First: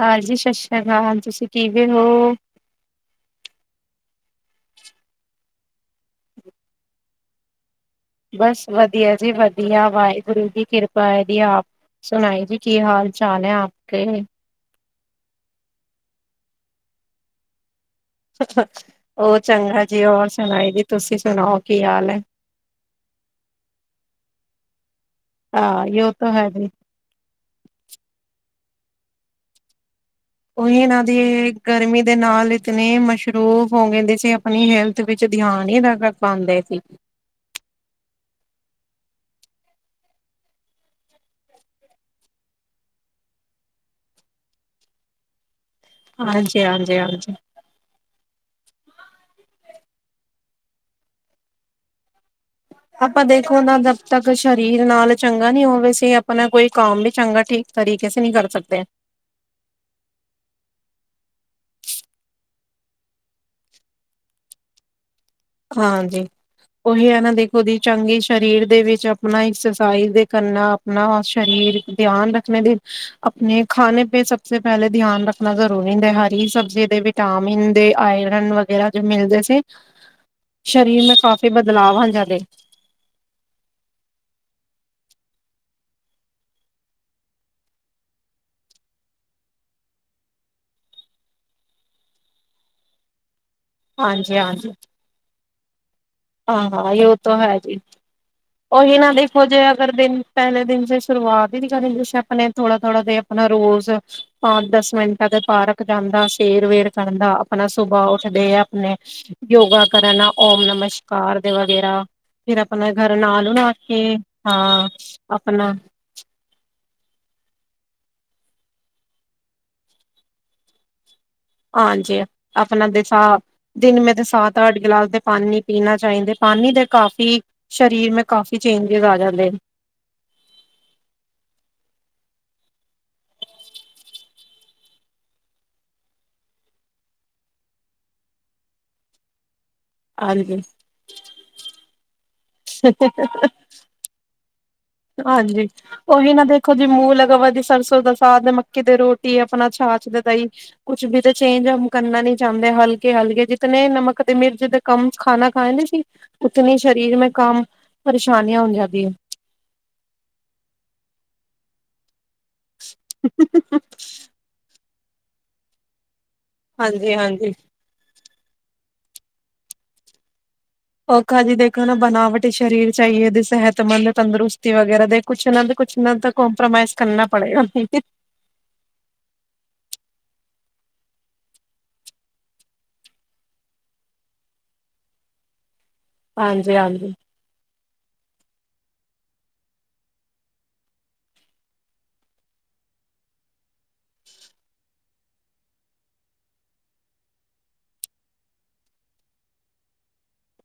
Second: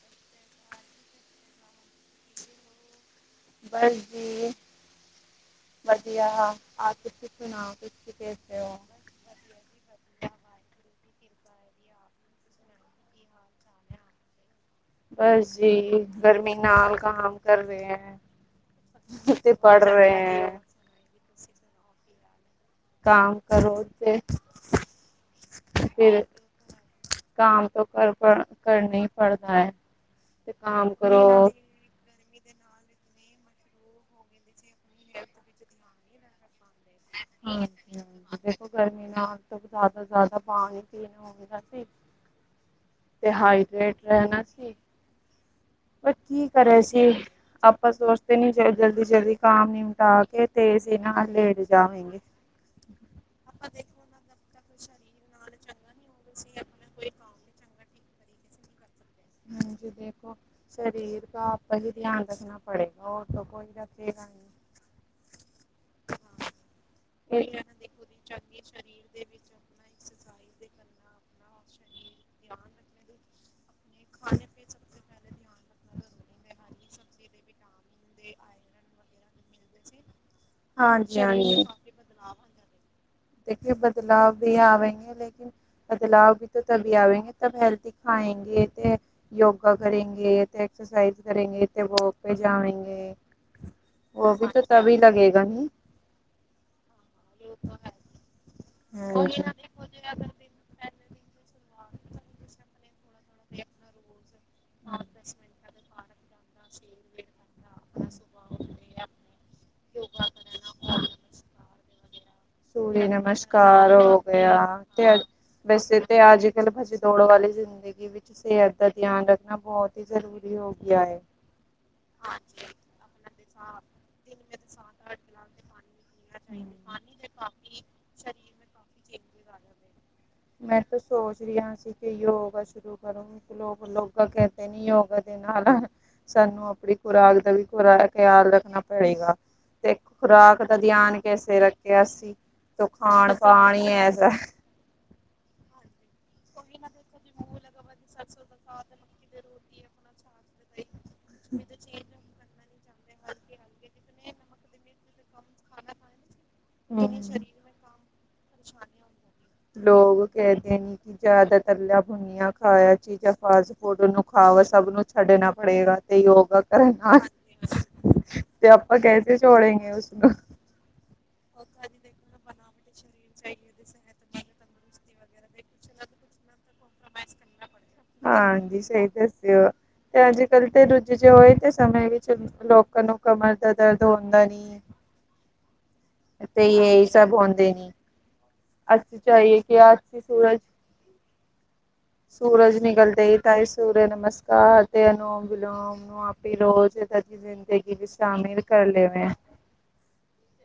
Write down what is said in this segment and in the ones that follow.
ਹਾਂਜੀ ਸਤਿ ਸ਼੍ਰੀ ਕਾਲ ਜੀ, ਸਤਿ ਸ਼੍ਰੀ ਅਕਾਲ ਤੁਸੀਂ ਕਿਵੇਂ ਹੋ? ਬਸ ਜੀ ਵਧੀਆ, ਅੱਜ ਤੁਸੀਂ ਸੁਣਾਓ ਕੁਛ? ਬਸ ਵਧੀਆ ਜੀ ਵਧੀ। ਦੀਆ ਵਾਹਿਗੁਰੂ ਜੀ ਕਿਰਪਾ ਐ, ਦੀ ਆਪ ਸੁਣਾਈ ਜੀ ਕੀ ਹਾਲ ਚਾਲ ਐ ਆਪ ਕੇ? ਬਸ ਜੀ, ਗਰਮੀ ਨਾਲ ਕਾਮ ਕਰ ਰਹੇ ਐ। ਉਹ ਚੰਗਾ ਜੀ ਹੋਰ ਸੁਣਾਈ ਦੀ ਤੁਸੀਂ ਸੁਣਾਓ ਕੀ ਹਾਲ ਹੈ? ਕਮ ਕਰੋ ਤੇ ਹਾਂ ਯੋ ਫਿਰ ਤਾਂ ਹੈ ਜੀ ਕੰਮ ਤਾਂ ਕਰ ਕਰਨਾ ਹੀ ਪੜਦਾ ਹੈ। ਉਹੀ ਇਹਨਾਂ ਦੀ ਗਰਮੀ ਦੇ ਨਾਲ ਇਤਨੀੇ ਮਸ਼ਰੂਫ ਹੋ ਗਏ ਦੇ ਸੀ। ਆਪਣੀ ਹੈਲਥ ਵਿੱਚ ਧਿਆਨ ਹੀ ਨਾ ਰੱਖ ਪਾਂਦੇ ਸੀ। ਹਾਂਜੀ ਹਾਂ। ਦੇਖੋ ਗਰਮੀ ਨਾਲ ਤੋਂ ਜ਼ਿਆਦਾ ਜ਼ਿਆਦਾ ਪਾਣੀ ਪੀਣਾ ਹੰਦਾ ਸੀ। ਤੇ ਹਾਈਟ ਰਹਿਣਾ ਸੀ ਪਰ ਕੀ ਹਾਂਜੀ ਕਰੇ ਹਾਂਜੀ ਸੀ, ਅ ਹਾਂਜੀ। ਆਪਾਂ ਸੋਚਦੇ ਨੀ ਸੀ ਜਲਦੀ ਜਲਦੀ ਕਾਮ ਨਿਮਿਟਾ ਕੇ ਤੇ ਅਸੀਂ ਨਾਲ ਲੇਟ ਜਾਵਾਂਗੇ। ਆਪਾਂ ਦੇਖੋ ਨਾ ਜਦ ਤੱਕ ਸਰੀਰ ਨਾਲ ਚੰਗਾ ਨੀ ਹੋਵੇ ਸੀ ਆਪਣਾ ਕੋਈ ਕੰਮ ਵੀ ਚੰਗਾ ਠੀਕ। ਤਰੀਕੇ ਸੇ ਨਹੀਂ ਕਰ ਸਕਦੇ। ਦੇਖੋ ਸਰੀਰ ਕਾ ਆਪੇ ਹੀ ਧਿਆਨ ਰੱਖਣਾ ਪੜੇਗਾ, ਹੋਰ ਤਾਂ ਕੋਈ ਰੱਖੇਗਾ ਨਹੀਂ। ਹਾਂਜੀ, ਉਹੀ ਹੈ ਨਾ ਦੇਖੋ ਦੀ ਚੰਗੇ ਸ਼ਰੀਰ ਦੇ ਵਿੱਚ ਅਪਣਾ ਐਕਸਰਸਾਈਜ਼ ਦੇ ਕਰਨਾ ਅਪਣਾ ਸ਼ਰੀਰ ਸਰੀਰ ਦਿਆਨ ਧਿਆਨ ਰੱਖਨਾ ਬੀ ਰੱਖਣਾ, ਆਪਣੇ ਖਾਣੇ ਪੇ ਸਭ ਤੋਂ ਪਹਿਲੇ ਧਿਆਨ ਰੱਖਣਾ ਜ਼ਰੂਰੀ ਹੁੰਦਾ, ਹਰੀ ਸਬਜ਼ੀ ਦੇ ਵਿੱਚ ਵਿਟਾਮਿਨ ਦੇ ਆਇਰਨ ਵਗੈਰਾ ਜੋ ਮਿਲਦੇ ਸੀ। ਆਟੇ ਸੇ ਸਰੀਰ ਮੇ ਕਾਫੀ ਬਦਲਾਵ ਆ ਜਾਂਦੇ। ਦੇਖੀ ਬਦਲਾਵ ਵੀ ਆਵੇ ਲੈਕੇ। ਬਦਲਾਵ ਵੀ ਤਭੀ ਆਵੇਗੇ, ਤਬ ਹੈਲਦੀ ਖਾਏਂਗੇ ਤੇ ਯੋਗਾ ਕਰੇਗੇ ਤੇ ਐਕਸਰਸਾਈਜ਼ ਕਰੇਗੇ ਤੇ ਵੋਕ ਪੇ ਜਾਵਂਗੇ। ਉਹ ਵੀ ਤਾਂ ਤਭੀ ਲੱਗੇਗਾ ਨੀ। ਹਾਂ ਹਾਂ ਜੇ ਉਹ ਤਾਂ ਹੈ ਜੀ, ਉਹੀ ਨਾ ਦੇਖੋ ਜੇ ਅਗਰ ਦਿਨ ਪਹਿਲੇ ਦਿਨ ਸੇ ਸ਼ੁਰੂਆਤ ਹੀ ਨੀ ਕਰੀ ਤੂੰ ਆਪਣੇ ਥੋੜਾ ਥੋੜਾ ਜ ਆਪਣਾ ਰੋਜ਼ ਪੰਜ ਦਸ ਮਿੰਟਾਂ ਦੇ ਪਾਰਕ ਜਾਂਦਾ, ਸੇਰ ਵੇਰ ਕਰਦਾ ਆਪਣਾ ਸੁਬਾਅ ਉੱਠਦੇ ਆ ਆਪਣੇ ਯੋਗਾ ਕਰਨ ਓਮ ਨਮਸਕਾਰ ਦੇ ਵਗੈਰਾ। ਫਿਰ ਆਪਣਾ ਘਰ ਨਾਲੂ ਨਾ ਕੇ ਹਾਂ, ਤੇ ਅੱਜ- ਆਪਣਾ ਵੈਸੇ ਤੇ ਅੱਜ ਕਲ ਭੱਜ ਦੌੜ ਵਾਲੀ ਜ਼ਿੰਦਗੀ ਵਿੱਚ ਸਿਹਤ ਦਾ ਧਿਆਨ ਰੱਖਣਾ ਬਹੁਤ ਹੀ ਜ਼ਰੂਰੀ ਹੋ ਗਿਆ ਐ। ਆਜੀ, ਆਪਣਾ [unintelligible] ਦਿਨ ਮੇ ਤੇ ਸਤ ਅੱਠ ਗਿਲਾਸ ਦੇ ਪਾਣੀ ਪੀਣਾ ਚਾਹੀਦੇ ਪਾਣੀ ਦੇ ਕਾਫੀ ਠੀਕ ਸ਼ਰੀਰ ਮੇ ਕਾਫੀ ਚੇਂਜੇਜ ਆ ਜਾਂਦੇ ਨੇ। ਮੈਂ ਤਾਂ ਸੋਚ ਰਿਹਾ ਸੀ ਕਿ ਯੋਗਾ ਸ਼ੁਰੂ ਕਰ ਲੋਕ ਲੋਕਾਂ ਕਹਿੰਦੇ ਨੇ ਯੋਗਾ ਦੇ ਨਾਲ ਸਾਨੂੰ ਆਪਣੀ ਖੁਰਾਕ ਦਾ ਵੀ ਪੂਰਾ ਖ਼ਿਆਲ ਰੱਖਣਾ ਪੜੇਗਾ। ਤੇ ਖੁਰਾਕ ਦਾ ਧਿਆਨ ਕੈਸੇ ਰੱਖੇ ਅਸੀਂ ਤੋਂ ਖਾਣ ਹਾਂਜੀ ਪਾਣ ਹੀ ਐਸ ਹਾਂਜੀ, ਉਹੀ ਨਾ ਦੇਖੋ ਜੀ ਮੂੰਹ ਲਗਵਾ ਦੀ ਸਰਸੋਂ ਦਾ ਸਾਧ ਮੱਕੀ ਤੇ ਰੋਟੀ ਆਪਣਾ ਛਾਛ ਤੇ ਦਾਈ। ਕੁਛ ਵੀ ਤਾਂ ਚੇਂਜ ਕਰਨਾ ਨੀ ਚਾਹੁੰਦੇ ਹਲਕੇ ਹਲ ਗਏ ਜਿਤਨ ਨਮਕ ਤੇ ਮਿਰਜ਼ ਦੇ ਕੰਮ ਖਾਣਾ ਖਾਏ ਦੇ ਸੀ। ਉਤਨੀ ਸ਼ਰੀਰ ਮੈਂ ਕਮ ਪਰੇਸ਼ਾਨੀਆਂ ਹੋ ਜਾਂਦੀ ਆ। ਲੋਕ ਕਹਿੰਦੇ ਨੇ ਕਿ ਜ਼ਿਆਦਾ ਤਲਿਆ ਭੁੰਨੀਆਂ ਖਾਇਆ ਚੀਜ਼ਾਂ ਫਾਸਟ ਹੈ ਫੂਡ ਨੂੰ ਖਾਵ ਸਭ ਨੂੰ ਛੱਡਣਾ ਪੜੇਗਾ ਤੇ ਯੋਗਾ ਹਾਂਜੀ ਕਰਨਾ। ਹਾਂਜੀ ਤੇ ਆਪਾਂ ਕੈਸੇ ਛੋੜੇਗੇ ਉਸਨੂੰ। ਔਖਾ ਜੀ ਦੇਖੋ ਨਾ ਬਣਾਵਟ ਸਰੀਰ ਚਾਹੀਏ ਦੀ ਸਿਹਤਮੰਦ ਤੰਦਰੁਸਤੀ ਵਗੈਰਾ ਦੇ ਕੁਛ ਇਹਨਾਂ ਦੇ ਕੁਛ ਇਹਨਾਂ ਤ ਕਮਪਰੋਮਾਈਜ਼ ਕਰਨਾ ਪੜੇਗਾ। ਹਾਂਜੀ ਸਹੀ ਦੱਸਿਓ। ਤੇ ਅੱਜ ਕੱਲ੍ਹ ਤੇ ਰੁੱਝ ਜੀ ਹੋਏ ਤੇ ਸਮੇਂ ਵਿੱਚ ਲੋਕਾਂ ਨੂੰ ਕਮਰ ਦਾ ਦਰਦ ਹੁੰਦਾ ਨੀ ਹੈ। ਤੇ ਹਾਂਜੀ ਇਹੀ ਹਾਂਜੀ ਸਭ ਹੁੰਦੇ ਨੀ ਅਸੀਂ ਚਹੀਏ ਕਿ ਅਸੀਂ ਸੂਰਜ, ਸੂਰਜ ਨਿਕਲਦੇ ਹੀ ਤਾਈ ਸੂਰਯ ਨਮਸਕਾਰ ਤੇ ਅਨੋਮ ਵਿਲੋਮ। ਨੂੰ ਆਪੇ ਰੋਜ਼ ਇਦਾਂ ਦੀ ਜ਼ਿੰਦਗੀ ਵਿੱਚ ਸ਼ਾਮਿਲ ਕਰ ਲਵੇ।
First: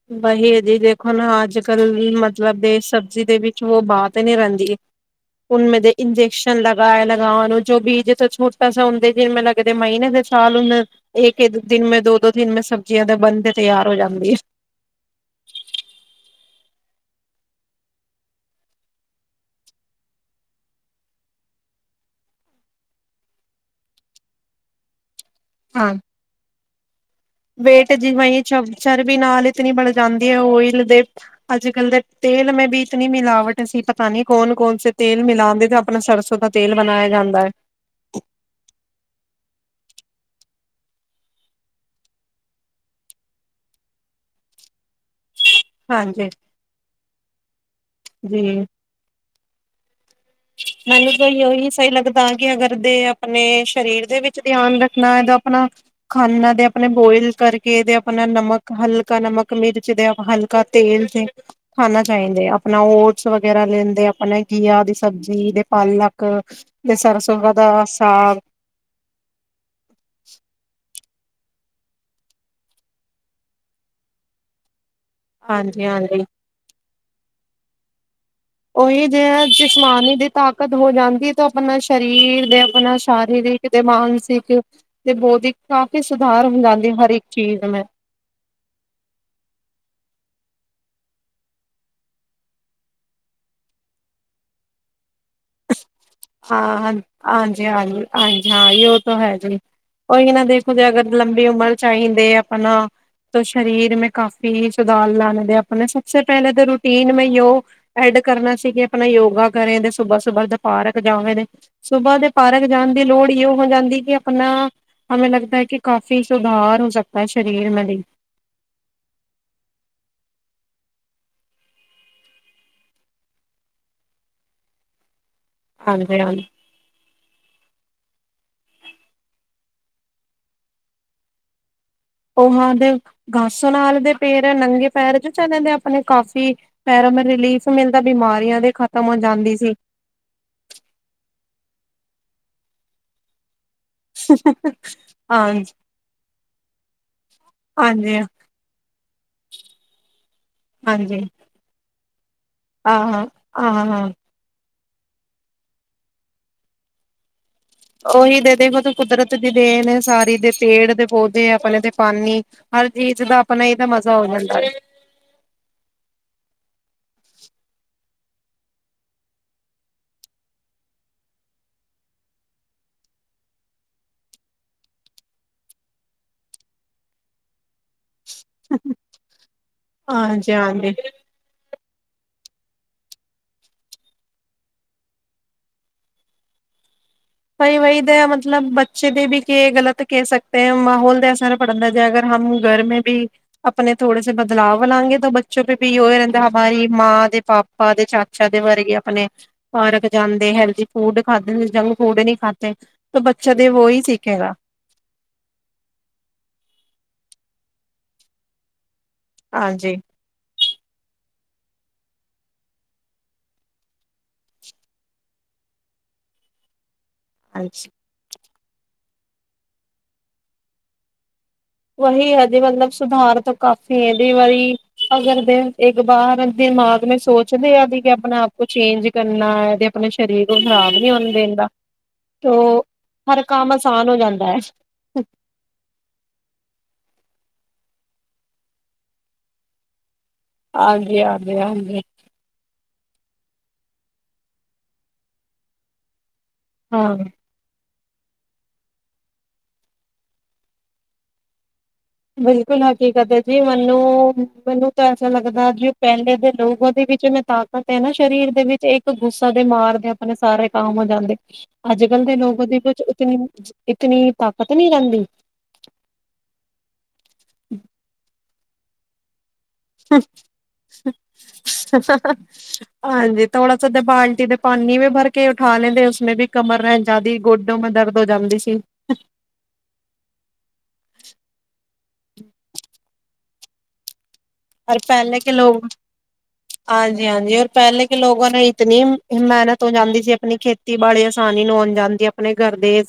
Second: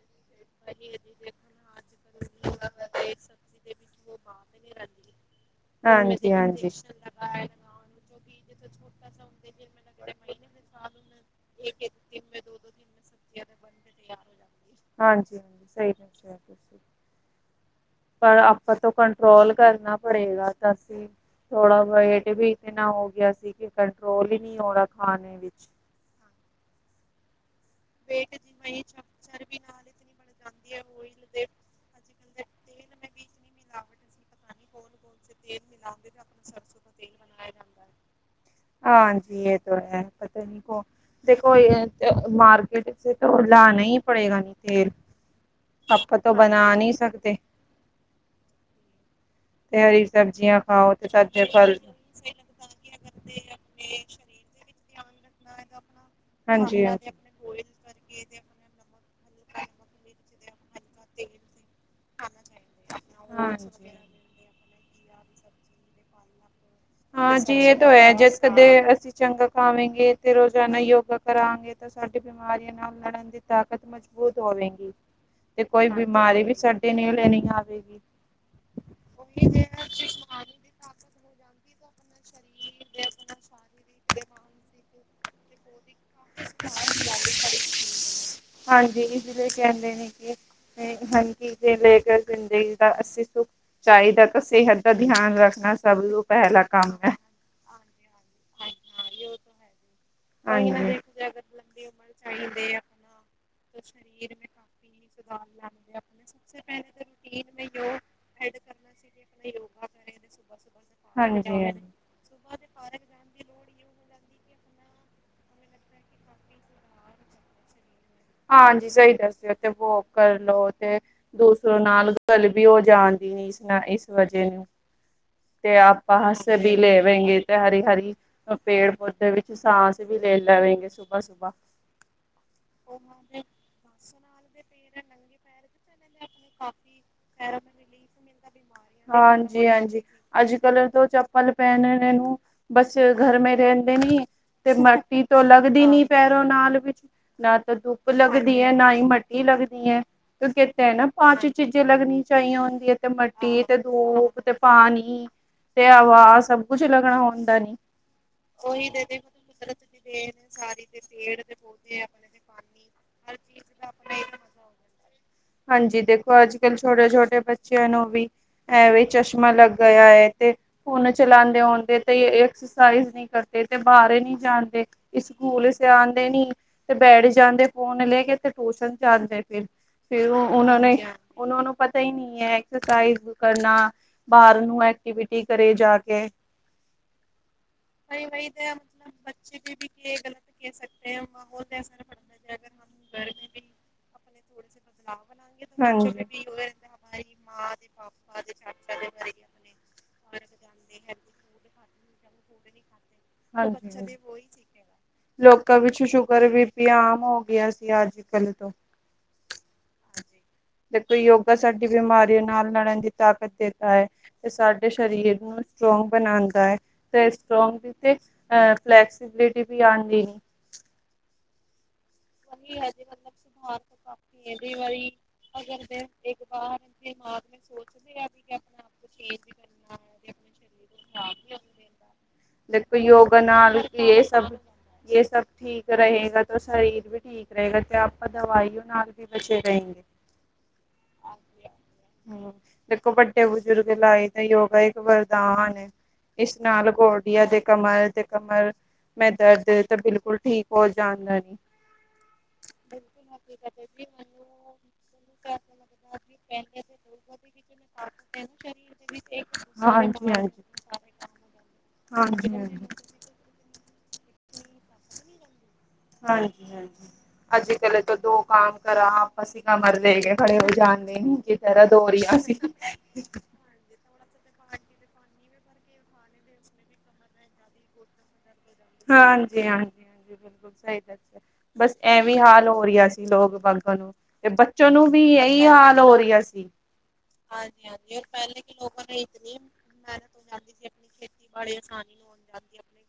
[inaudible] ਜੀ ਦੇਖੋ ਨਾ ਅੱਜ ਕੱਲ ਮਤਲਬ ਦੇ ਸਬਜ਼ੀ ਦੇ ਵਿੱਚ ਉਹ ਬਾਤ ਨੀ ਰਹਿੰਦੀ। ਉਮੇ ਦੇ ਹੁਣ ਇੰਜੈਕਸ਼ਨ ਲਗਾਏ ਲਗਾ ਨੂੰ ਜੋ ਵੀ ਛਟ ਛੋਟ ਤੇ ਪੈਸ ਹੁੰਦੇ ਜਿ ਮੈਨ ਲੱਗਦੇ ਮਹੀਨੇ ਦੇ ਸਾਲ ਹੁਣ ਇੱਕ ਦਿਨ ਮੈਂ ਦੋ ਦੋ ਦਿਨ ਮੈਂ ਸਬਜ਼ੀਆਂ ਦੇ ਬਣਦੇ ਤਿਆਰ ਹੋ ਜਾਂਦੀ ਆ ਹਾਂਜੀ ਹਾਂਜੀ ਸਹੀ। ਤੁਸੀਂ ਪਰ ਆਪਾਂ ਤੋਂ ਕੰਟਰੋਲ ਕਰਨਾ ਪੜੇਗਾ ਤਾਂ ਅਸੀਂ ਥੋੜਾ ਵੇਟ ਵੀ ਇਥ ਨਾਲ ਹੋ ਗਿਆ ਸੀ ਕਿ ਕੰਟਰੋਲ ਹੀ ਨਹੀਂ ਹੋਣਾ ਖਾਣੇ ਵਿੱਚ। ਹਾਂ, ਵੇਟ ਜਿਵਾ ਚ ਚਰਬੀ ਨਾਲ ਇਤਨੀ ਬਣ ਜਾਂਦੀ ਹੈ ਓਇਲ ਦੇ ਅੱਜ ਕੱਲ ਦੇ ਤੇਲ ਮੈਂ ਵੀ ਇਤਨੀ ਮਿਲਾਵਟ ਅਸੀਂ ਪਤਾ ਨੀ ਕੌਣ ਕੌਣ ਸ ਤੇਲ ਮਿਲਾਉਂਦੇ ਤੇ ਆਪਣਾ ਸਰਸੋਂ ਦਾ ਤੇਲ ਬਣਾਇਆ ਜਾਂਦਾ ਹੈ ਹਾਂਜੀ ਇਹ ਤਾਂ ਹੈ ਪਤਾ ਨੀ ਕੁ ਦੇਖੋ ਮਾਰ ੇ ਲਾਨਾ ਹੀ ਪੜੇਗਾ ਨੀ ਤੇਲ ਆਪਾਂ ਹਾਂਜੀ। ਤੋਂ ਬਣਾ ਨਹੀਂੀ ਸਕਦੇ ਜੀ ਤੇ ਹਰੀ ਸਬਜ਼ੀਆਂ ਖਾਓ ਤੇ ਮੈਨੂੰ ਤਾਂ ਤਾਜ਼ੇ ਉਹੀ ਫਲ ਸਹੀ ਲੱਗਦਾ ਕਿ ਅਗਰ ਦੇ ਆਪਣੇ ਸਰੀਰ ਦੇ ਵਿੱਚ ਧਿਆਨ ਰੱਖਣਾ ਹੈ ਤਾਂ ਆਪਣਾ ਖਾਨਾ ਦੇ ਆਪਣੇ ਬੋਇਲ ਕਰਕੇ ਇਹਦੇ ਆਪਣਾ ਨਮਕ ਹਲਕਾ ਨਮਕ ਮਿਰਚ ਦੇ ਹਲਕਾ ਤੇਲ ਤੇ ਖਾਣਾ ਚਾਹੀਦੇ ਆਪਣਾ ਓਟਸ ਵਗੈਰਾ ਲੈਂਦੇ ਆਪਣਾ ਘੀਆ ਦੀ ਸਬਜ਼ੀ ਦੇ ਪਾਲਕ ਦੇ ਸਰਸੋਆ ਦਾ ਸਾਗ ਤੇ ਅਸੀਂ ਚੰਗਾ ਖਾਵਾਂਗੇ ਤੇ ਰੋਜਾਨਾ ਯੋਗਾ ਕਰਾਾਂਗੇ ਤਾਂ ਸਾਡੀ ਬਿਮਾਰੀਆਂ ਨਾਲ ਲੜਨ ਦੀ ਤਾਕਤ ਮਜ਼ਬੂਤ ਹੋਵੇਗੀ ਤੇ ਹਾਂਜੀ ਕੋਈ ਹਾਂਜੀ ਬਿਮਾਰੀ ਵੀ ਸਾਡੀੇ ਨ ਲੈਣੀ ਆਵੇਗੀ ਉਹੀ ਜਿ ਜਿਸਮਾਨੀ ਦੀ ਤਾਕਤ ਹੋ ਜਾਂਦੀ ਆਪਣਾ ਸਰੀਰ ਦੇ ਆਪਣਾ ਸਰੀਰਿਕ ਦੇ ਮਾਨਸਿਕ ਤੇ ਬੋਧਿਕ ਕਾਫ਼ੀ ਸੁਧਾਰ ਹੋ ਜਾਂਦੀ ਹਰ ਇੱਕ ਚੀਜ਼ ਮੈਂ ਹਾਂਜੀ ਜਦੇ ਕਹਿੰਦੇ ਨੇ ਕਿ ਹਾਂਜੀ ਜੇ ਲੈ ਕਰ ਪਿੰਦੇ ਜ ਦਾ ਅੱਸੀ ਸੁੱਖ ਚਾਹੀਦਾ ਤਾਂ ਸਿਹਤ ਦਾ ਧਿਆਨ ਰੱਖਣਾ ਸਭ ਨੂੰ ਪਹਿਲਾ ਹਾਂ ਕੰਮ ਹੈ। ਹ ਹਾਂਜੀ ਹਾਂਜੀ ਹਾਂਜੀ ਹਾਂ ਉਹ ਤਾਂ ਹੈ ਜੀ ਉਹੀ ਕ ਨਾ ਦੇਖੋ ਜ ਅਗਰ ਲੰਬੀ ਉਮਰ ਚ ਆਈਦੇ ਆਪਣਾ ਸ਼ਰੀਰ ਮੈਂ ਕਾਫ਼ੀ ਸੁਧਾਰ ਲਾੇ ਦੇ ਆਪ ਨੇ ਸਭ ਪਹਿਲੇ ਤਾਂ ਰੂਟੀਨ ਮੈਂ ਯੋ ਐਡ ਕਰਨਾ ਸੀ ਕਿ ਆਪਣਾ ਯੋਗਾ ਕਰੇ ਤੇ ਸੁਬਾਹ ਸੁਬਾਹ ਪਾਰਕ ਜਾਵੇ ਦੇ ਹਾਂਜੀ ਹਾਂਜੀ ਸੁਬਾਹ ਦੇ ਪਾਰਕ ਜਾਣ ਦੀ ਲੋੜ ਹੀ ਹੋ ਜਾਂਦੀ ਕਿ ਆਪਣਾ ਹਮੇ ਲਗਦਾ ਹੈ ਕਿ ਕਾਫ਼ੀ ਸੁਧਾਰ ਹੋ ਸਕਦਾ ਹੈ ਸਰੀਰ ਮੇ ਵੀ ਹਾਂਜੀ ਸਹੀ ਦੱਸਦੇਥ ਵੋ ਕਰ ਲਓ ਤੇ ਦੂਸਰੋ ਨਾਲ ਗੱਲ ਵੀ ਹੋ ਜਾਣ ਦੀ ਨ ਇਸ ਨਾ ਇਸ ਵਜ੍ਹ ਨੂੰ ਤੇ ਆਪਾਂ ਹਾਂਜੀ ਹਾਂਜੀ ਹੱਸੇ ਵੀ ਲੈਵਂਗੇ ਤੇ ਹਰੀ ਹਰੀ ਪੇੜ ਪੌਧਦੇ ਵਿੱਚ ਸਾਂਸ ਵੀ ਲੈ ਲਵੇਂਗੇ ਸੁਬਾਹ ਸੁਬਾਹ ਉਹ ਹਾਂ ਦੇ ਗਸੋ ਨਾਲ ਦੇ ਪੇਰ ਨੰਗੇ ਪੈਰ ਚ ਚ ਜਾਂਦੇ ਕਾਫੀ ਪੈਰ ਮ ਰਿਲੀਫ ਮਿਲਦਾ ਬਿਮਾਰੀਆਂ ਦੇ ਖ਼ਤਮ ਹੋ ਜਾਂਦੀ ਹਾਂਜੀ ਸੀ ਹਾਂਜੀ ਅੱਜ ਕੱਲ ਤੋਂ ਚੱਪਲ ਪਹਿਨ ਨੂੰ ਬਸ ਘਰ ਮ ਰਹਿ ਨ ਤੇ ਮਟੀ ਤੋਂ ਹਾਂਜੀ, ਲੱਗਦੀ ਨੀ ਪੈਰੋਂ ਨਾਲ ਵਿੱਚ ਨਾ ਤਾਂ ਧੁੱਪ ਹਾਂਜੀ, ਲੱਗਦੀ ਹੈ ਨਾ ਹੀ ਮਟੀ ਲੱਗਦੀ ਹੈ ਕਿਉਂਕਿ ਤੇ ਹੈ ਨਾ ਹਾਂਜੀ ਪੰਜ ਚੀਜ਼ਾਂ ਲੱਗਣੀੀਆਂ ਚਾਹੀਆਂ ਹੁੰਦੀਆਂ ਤੇ ਆਹ ਮਟੀ ਤੇ ਦੋ ਆਹ ਉ ਪਾਣੀ ਤੇ ਹਵਾ ਸਬ ਕੁਝ ਲੱਗਣਾ ਹੁੰਦਾ ਨੀ ਉਹੀ ਦੇ ਦੇਖੋ ਤਾਂ ਕੁਦਰਤ ਦੀ ਦੇ ਨੇ ਸਾਰੀ ਦੇ ਪੇੜ ਦੇ ਪੌਦੇ ਆਪਣੇ ਇਹਦੇ ਪਾਾਨੀ ਹਰ ਚੀਜ਼ ਦਾ ਆਪਣਾ ਇਹ ਤਾਂ ਮਜ਼ਾ ਹੋ ਜਾਂਦਾ ਹਾਂਜੀ ਦੇਖੋ ਅੱਜ ਕੱਲ੍ਹ ਛੋਟੇ ਛੋਟੇ ਬੱਚਿਆਂ ਨੂੰ ਵੀ ਐਵੇਂ ਚਸ਼ਮਾ ਲੱਗ ਗਿਆ ਹੈ ਤੇ ਫੋਨ ਚਲਾਉਦੇ ਆਉਦੇ ਤੇ ਐਕਸਰਸਾਈਜ਼ ਨਹੀਂ ਕਰਦੇ ਤੇ ਬਾਹਰ ਨੀ ਜਾਦੇ ਸਕੂਲ ਸ ਆਉਂਦੇ ਨੀ ਤੇ ਬੈਠ ਜਾਂਦੇ ਫੋਨ ਲੈ ਕੇ ਤੇ ਟੋਸਣ ਜਾਂਦੇ ਫਿਰ ਫਰ ਉਹ ਹਾਂਜੀ, ਹਾਂਜੀ ਉਹਨਾਂ ਨੂੰ ਪਤਾ ਹੀ ਨਹੀਂ ਹੈ ਐਕਸਰਸਾਈਜ਼ ਕਰਨਾ ਬਾਹਰ ਨੂੰ ਐਕਟੀਵਿਟੀ ਕਰੇ ਜਾ ਕੇ ਭਾਈ ਵਹੀ ਦੇ ਮਤਲਬ ਬੱਚੇ ਦੇ ਵੀ ਗਲਤ ਕਹਿ ਸਕਦੇ ਹ ਮਾਹੌਲ ਦਾ ਅਸਰ ਪੜ੍ਹਨਦਾ ਜ ਅਗਰ ਹਮ ਘਰ ਮ ਵੀ ਆਪਣੇ ਥੋੜੇ ਸੇ ਬਦਲਾਵ ਲਾਂਗੇ ਤਾਂ ਬੱਚੋ ਪੇ ਵੀ ਹੀ ਰਹਿੰਦਾ ਹਮਾਰੀ ਮਾਂ ਦੇ ਪਾਪਾ ਦੇ ਚਾਚਾ ਦੇ ਵਰਗੇ ਆਪਣੇ ਪਾਰਕ ਜਾਂਦੇ ਹੈਲਦੀ ਫੂਡ ਖਾਦੇ ਜੰਕ ਫੂਡ ਨੀ ਖਾਧਦੇ ਤਾਂ ਬੱਚੇ ਦੇ ਵ ਹੀ ਸਿੱਖੇਗਾ ਲੋਕਾਂ ਵਿੱਚ ਸ਼ੂਗਰ ਵੀ ਬੀ ਆਮ ਹੋ ਗਿਆ ਸੀ ਅੱਜ ਕੱਲ ਤੋਂ ਹਾਂਜੀ, ਦੇਖੋ ਯੋਗਾ ਸਾਡੀ ਬਿਮਾਰੀ ਨਾਲ ਲੜਨ ਦੀ ਤਾਕਤ ਦੇਤਾ ਹੈ। ਤੇ ਸਾਡੇ ਸਰੀਰ ਨੂੰ ਸਟਰੋਂਗ ਬਣਾਂਦਾ ਹੈ। ਤੇ ਸਟਰੋਂਗ -ਹਾਂਜੀ। ਵੀ ਤੇ ਅ ਫਲੈਕਸੀਬਿਲਿਟੀ ਵੀ ਆਂਦੀ। ਵਹੀ ਹੈਜੀ ਮਤਲਬ ਸੁਧਾਰ ਤਾਂ ਕਾਫ਼ੀ ਹੈ [unintelligible] ਵਾਰੀ ਅਗਰ ਦੇ ਇੱਕ ਬਾਰ ਦਿਮਾਗ ਸੋਚਦੇ ਅਸੀਂ ਕਿ ਆਪਣੇ ਆਪ ਕੋ ਚੇਂਜ ਕਰਨਾ ਹੈ ਤੇ ਆਪਣੇ ਸਰੀਰ ਨੂੰ ਖ਼ਰਾਬ ਨੀ ਹੋ ਦਿੰਦਾ। ਤੋਂ ਦੇਖੋ ਯੋਗਾ ਹਰ ਕੰਮ ਨਾਲ ਆਸਾਨ ਹੋ ਇਹ ਸਭ ਜਾਂਦਾ। ਇਹ ਸਭ ਠੀਕ ਰਹੇਗਾ ਸਰੀਰ। ਵੀ ਠੀਕ ਰਹੇਗਾ ਤੇ ਆਪਾਂ ਦਵਾਈ ਨਾਲ ਵੀ ਬਚੇ ਰਹੇਗੇ। ਹਾਂਜੀ ਹਾਂਜੀ ਹਾਂਜੀ। ਹੂੰ, ਦੇਖੋ ਵੱਡੇ ਬਜ਼ੁਰਗ ਲਾਏ ਤਾਂ ਯੋਗਾ ਇੱਕ ਵਰਦਾਨ ਇਸ ਨਾਲ ਹਾਂ। ਗੋਡੀਆ ਦੇ ਕਮਰ ਤੇ ਕਮਰ ਮੈਂ ਦਰਦ ਤਾਂ ਬਿਲਕੁਲ ਠੀਕ ਹੋਰ ਜਾਂਦਾ। ਬਿਲਕੁਲ ਹਕੀਕਤ ਜੀ ਮੈਨੂੰ ਮੈਨੂੰ ਤਾਂ ਐਸਾ ਲੱਗਦਾ ਜੀ ਪਹਿਲੇ ਦੇ ਲੋਕ ਉਹਦੇ ਵਿੱਚ ਮੈਂ ਤਾਕ ਤੇ ਨਾ ਸਰੀਰ ਦੇ ਵਿੱਚ ਇੱਕ ਗੁੱਸਾ ਦੇ ਮਾਰਦੇ ਆਪਣੇ ਸਾਰੇ ਕਾਮ ਹੋ ਜਾਂਦੇ ਅੱਜ ਕੱਲ੍ਹ ਦੇ ਹਾਂਜੀ ਲੋਕ ਹਾਂਜੀ ਉਹਦੇ ਕੁੱਛ, ਇਤ ਇਤਨੀ ਤਾਕਤ ਨੀ ਰਹਿੰਦੀ। ਹਾਂਜੀ ਹਾਂਜੀ ਅੱਜ ਕਲੇ ਤੋਂ ਦੋ ਕਾਮ ਕਰਾ ਅੱਸੀਂ ਕਮਰ ਲੈ ਕੇ ਖੜੇ ਹੋ ਜਾਂਦੇ [unintelligible] ਥੋੜ੍ਹਾ ਸਦੇ ਬਾਲਟੀ ਦੇ ਪਾਣੀ ਵੀ ਭਰ ਕੇ ਉਠਾ ਲੈਂਦੇ ਉਸਨੇ ਵੀ ਕਮਰ ਰਹਿ ਜਾਂਦੀ ਗੋਡੋ ਮੈਂ ਦਰਦ ਹੋ ਜਾਂਦੀ ਸੀ। ਹਾਂਜੀ ਹਾਂਜੀ ਹਾਂਜੀ। ਬਿਲਕੁਲ ਸਹੀ ਬਸ ਐਵੇਂ ਹਾਲ ਹੋ ਰਿਹਾ ਸੀ ਲੋਕ ਵਗਾਂ ਨੂੰ ਤੇ ਬੱਚੇ, ਚਲੂੰ ਵੀ ਇਹੀ ਹਾਲ ਹੋ ਰਿਹਾ ਸੀ। ਹਾਂਜੀ ਹਾਂਜੀ ਔਰ ਪਹਿਲੇ ਕਿ ਲੋਕਾਂ ਨੇ ਇਤਨੀ ਮਿਹਨਤ ਤੋਂ ਜਾਂਦੀ ਸੀ ਆਪਣੀ ਖੇਤੀ ਖੇਤੀਬਾੜੀ ਆਸਾਨੀ ਨੂੰ ਹੁਣ ਜਾਂਦੀ ਆਪਣੇ ਘਰ ਦੇ,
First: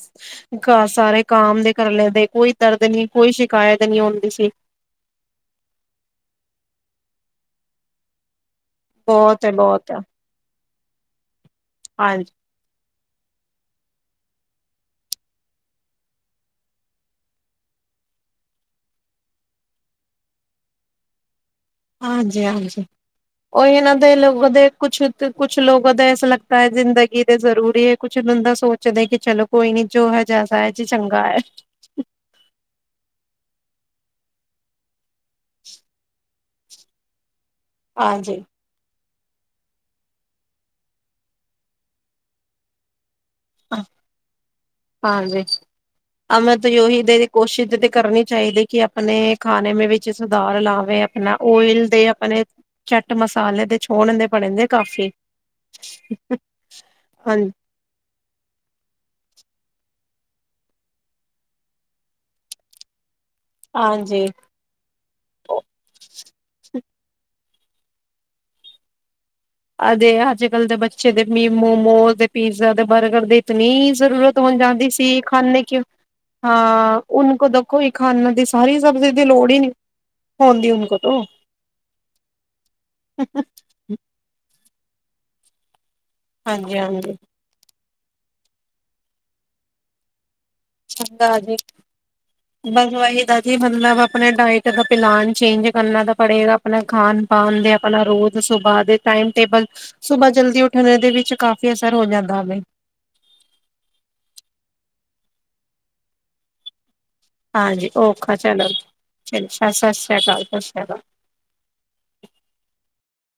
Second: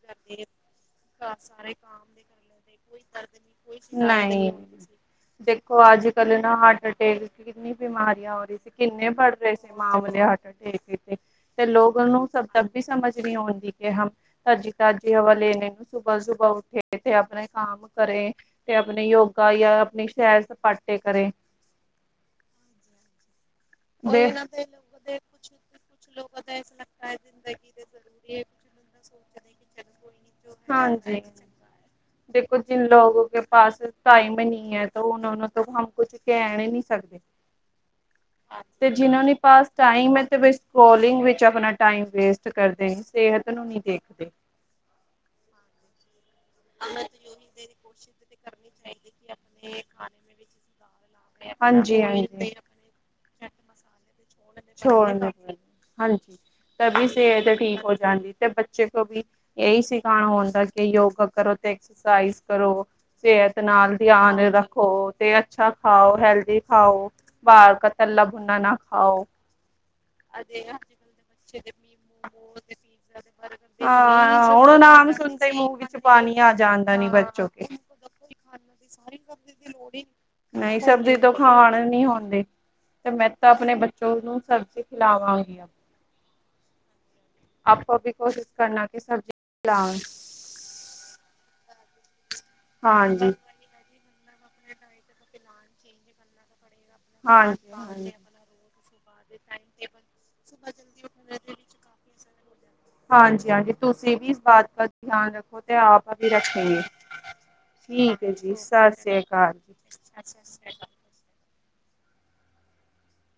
ਸਾਰੇ ਘਰ ਕਮ ਦੇ ਕਰ ਲੈਂਦੇ ਕੋਈ ਦਰਦ ਨੀ ਕੋਈ ਸ਼ਿਕਾਇਤ ਨੀ ਹੁੰਦੀ ਸੀ। ਦੇਖੋ ਅੱਜ ਕੱਲ ਨਾ ਹਾਰਟ ਅਟੈਕ ਕਿੰਨੀ ਬਿਮਾਰੀਆਂ ਹੋ ਰਹੀ ਸੀ। ਕਿੰਨੇ ਪੜ ਬਹੁਤ ਹੈ ਰਹੇ ਸੀ ਬਹੁਤ ਹੈ ਮਾਂ ਵੇਲੇ ਹੱਟ ਟੇਕ ਤੇ ਲੋਕਲ ਨੂੰ। ਹਾਂਜੀ ਵੀ ਸਮਝ ਨਹੀਂ ਆਉਂਦੀ ਕਿ ਹਮ, ਤਾਜ਼ੀ- ਤਾਜ਼ੀ ਹਵਾ ਲੇ। [unintelligible] ਸੁਬਾਹ- ਸੁਬਹ ਉੱਠੇ ਤੇ ਆਪਣੇ ਕੰਮ ਕਰੇ। ਤੇ ਆਪਣੀ ਯੋਗਾ ਜਾਂ ਆਪਣੀ ਸੈਰ ਸਪਾਟੇ ਕਰੇ। ਹਾਂਜੀ- ਹਾਂਜੀ। ਉਹ ਇਹਨਾਂ ਦੇ ਲੋਕ ਦੇ ਕੁਛ ਤੇ ਕੁਛ ਲੋਕਾਂ ਦਾ ਐਸਾ ਲੱਗਦਾ ਹੈ, ਜ਼ਿੰਦਗੀ ਦੇ ਜ਼ਰੂਰੀ ਹੈ ਕੁਛ ਬੰਦਾ ਸੋਚ ਕਿ ਚਲੋ ਕੋਈ ਨੀ ਜੋ ਹੈ, ਜੈਸਾ ਹੈ, ਜੀ ਚੰਗਾ ਹੈ। ਦੇਖੋ ਜਿੰਨ ਲੋਕੋ ਕੇ ਪਾਸ ਟਾਈਮ ਨਹੀਂ ਹੈ ਤਾਂ ਉਹ ਨੂੰ ਤੋਂ ਹਮ ਕੁਝ। ਕੈਨ ਹੀ ਨਹੀਂ ਸਕਦੇ। ਹਾਂਜੀ। ਤੇ ਜਿਨਾ ਪਾਸ ਟਾਈਮ ਹੈ ਤੇ ਸਕਰੋਲਿੰਗ ਵਿਚ ਆਪਣਾ ਟਾਇਮ ਵੇਸਟ ਕਰਦੇ। ਸੇਹਤ ਨੂੰ ਨਹੀਂ ਦੇਖਦੇ। ਹਾਂਜੀ। ਅ ਮੈਂ ਤਾਂ ਉਹੀ ਦੇ ਕੋਸ਼ਿਸ਼ ਤੇ ਕਰਨੀ ਚਾਹੀਦੀ ਕਿ ਆਪਣੇ ਖਾਣੇ ਵਿੱਚ। ਸੁਧਾਰ ਲਾਵੇ। ਹਨਾ ਓਇਲ ਹਾਂਜੀ ਦੇ ਆਪਣੇ ਹਾਂਜੀ ਚੱਟ ਮਸਾਲੇ ਦੇ ਛੋਹਣ ਦੇ ਬਣਦੇ ਕਾਫੀ। ਹਾਂਜੀ ਤਵੀ ਹਾਂਜੀ। ਸਿਹਤ ਠੀਕ ਹੋ ਜਾਂਦੀ ਤੇ ਬੱਚੇ। ਕਿਉਂਕਿ ਇਹੀ ਸਿਖਾਣਾ ਹੁੰਦਾ ਕਿ ਯੋਗਾ ਕਰੋ ਤੇ ਐਕਸਰਸਾਈਜ਼ ਕਰੋ। ਸਿਹਤ ਨਾਲ ਹਾਂਜੀ। ਧਿਆਨ ਰੱਖੋ। ਤੇ ਅੱਛਾ ਖਾਓ ਹੈਲਦੀ ਖਾਓ ਵਾਰ ਤੱਲਾ ਭੁਣਾ ਨਾ ਖਾਓ। ਆ ਦੇਖ ਅੱਜ ਕੱਲ੍ਹ ਦੇ ਬੱਚੇ ਦੇ ਵੀ ਮੋਮੋ ਤੇ ਪੀਜ਼ਾ ਤੇ ਬਰਗਰ ਦੀ ਇਤਨੀ ਜ਼ਰੂਰਤ। ਹਾਂ ਤੋਂ ਹੁਣ ਜਾਂਦੀ ਸੀ ਨਾਮ ਸੁਣਤੇ ਹੀ ਖਾਨੇ ਮੂੰਹ ਕਿਉਂ ਵਿੱਚ ਪਾਣੀ ਆ ਜਾਂਦਾ ਹਾਂ ਨੀ ਉਨ ਬੱਚੋ ਕੋ ਕੇ ਦੇਖੋ ਇਹ ਖਾਨ ਦੀ। ਸਾਰੀ ਸਬਜ਼ੀ ਦੀ ਲੋੜ ਹੀ ਨੀ। ਨਹੀਂ ਸਬਜ਼ੀ ਤੋਂ ਖਾਣ ਨੀ ਹੁੰਦੀ ਤੇ ਮੈਂ ਤਾਂ ਆਪਨੇ ਬ ਜੋ ਉਹਨੂੰ ਸਬਜ਼ੀ ਖਿਲਾਵਾਂਗੀ ਆ। ਹਾਂਜੀ- ਹਾਂਜੀ। ਆਪੋ ਵੀ ਕੋਸ਼ਿਸ਼ ਕਰਨਾ ਕਿ ਸਬਜ਼ੀ ਚੰਗਾ ਜੀ ਹਾਂਜੀ [unintelligible] ਜੇ ਮਤਲਬ ਆਪਣੇ ਡਾਇਟ ਦਾ ਪਲਾਨ ਚੇਂਜ ਕਰਨਾ ਤਾਂ ਪੜੇਗਾ ਅਪਨਾ ਖਾਨ- ਪਾਨ ਹਾਂਜੀ ਦੇ, ਅਪਨਾ ਹਾਂਜੀ ਰੋਜ਼ ਸੁਭਾ ਦੇ, ਟਾਈਮ -ਟੇਬਲ ਸੁਬਾਹ ਜਲਦੀ ਉੱਠਣ ਦੇ ਵਿੱਚ ਕਾਫ਼ੀ ਅਸਰ ਹੋ ਜਾਂਦਾ ਵੇ। ਹਾਂਜੀ- ਹਾਂਜੀ ਤੁਸੀਂ ਵੀ ਇਸ ਬਾਤ ਦਾ ਧਿਆਨ ਰੱਖੋ ਤੇ ਆਪ ਵੀ ਰੱਖੇਗੇ। ਹਾਂਜੀ ਠੀਕ ਹੈ ਔਖਾ ਜੀ ਚਲੋ ਸਤਿ ਸ੍ਰੀ ਚਲੋ ਅਕਾਲ ਜੀ ਸਤਿ ਸ਼੍ਰੀ ਅਕਾਲ ਸਤਿ ਸ਼੍ਰੀ ਅਕਾਲ।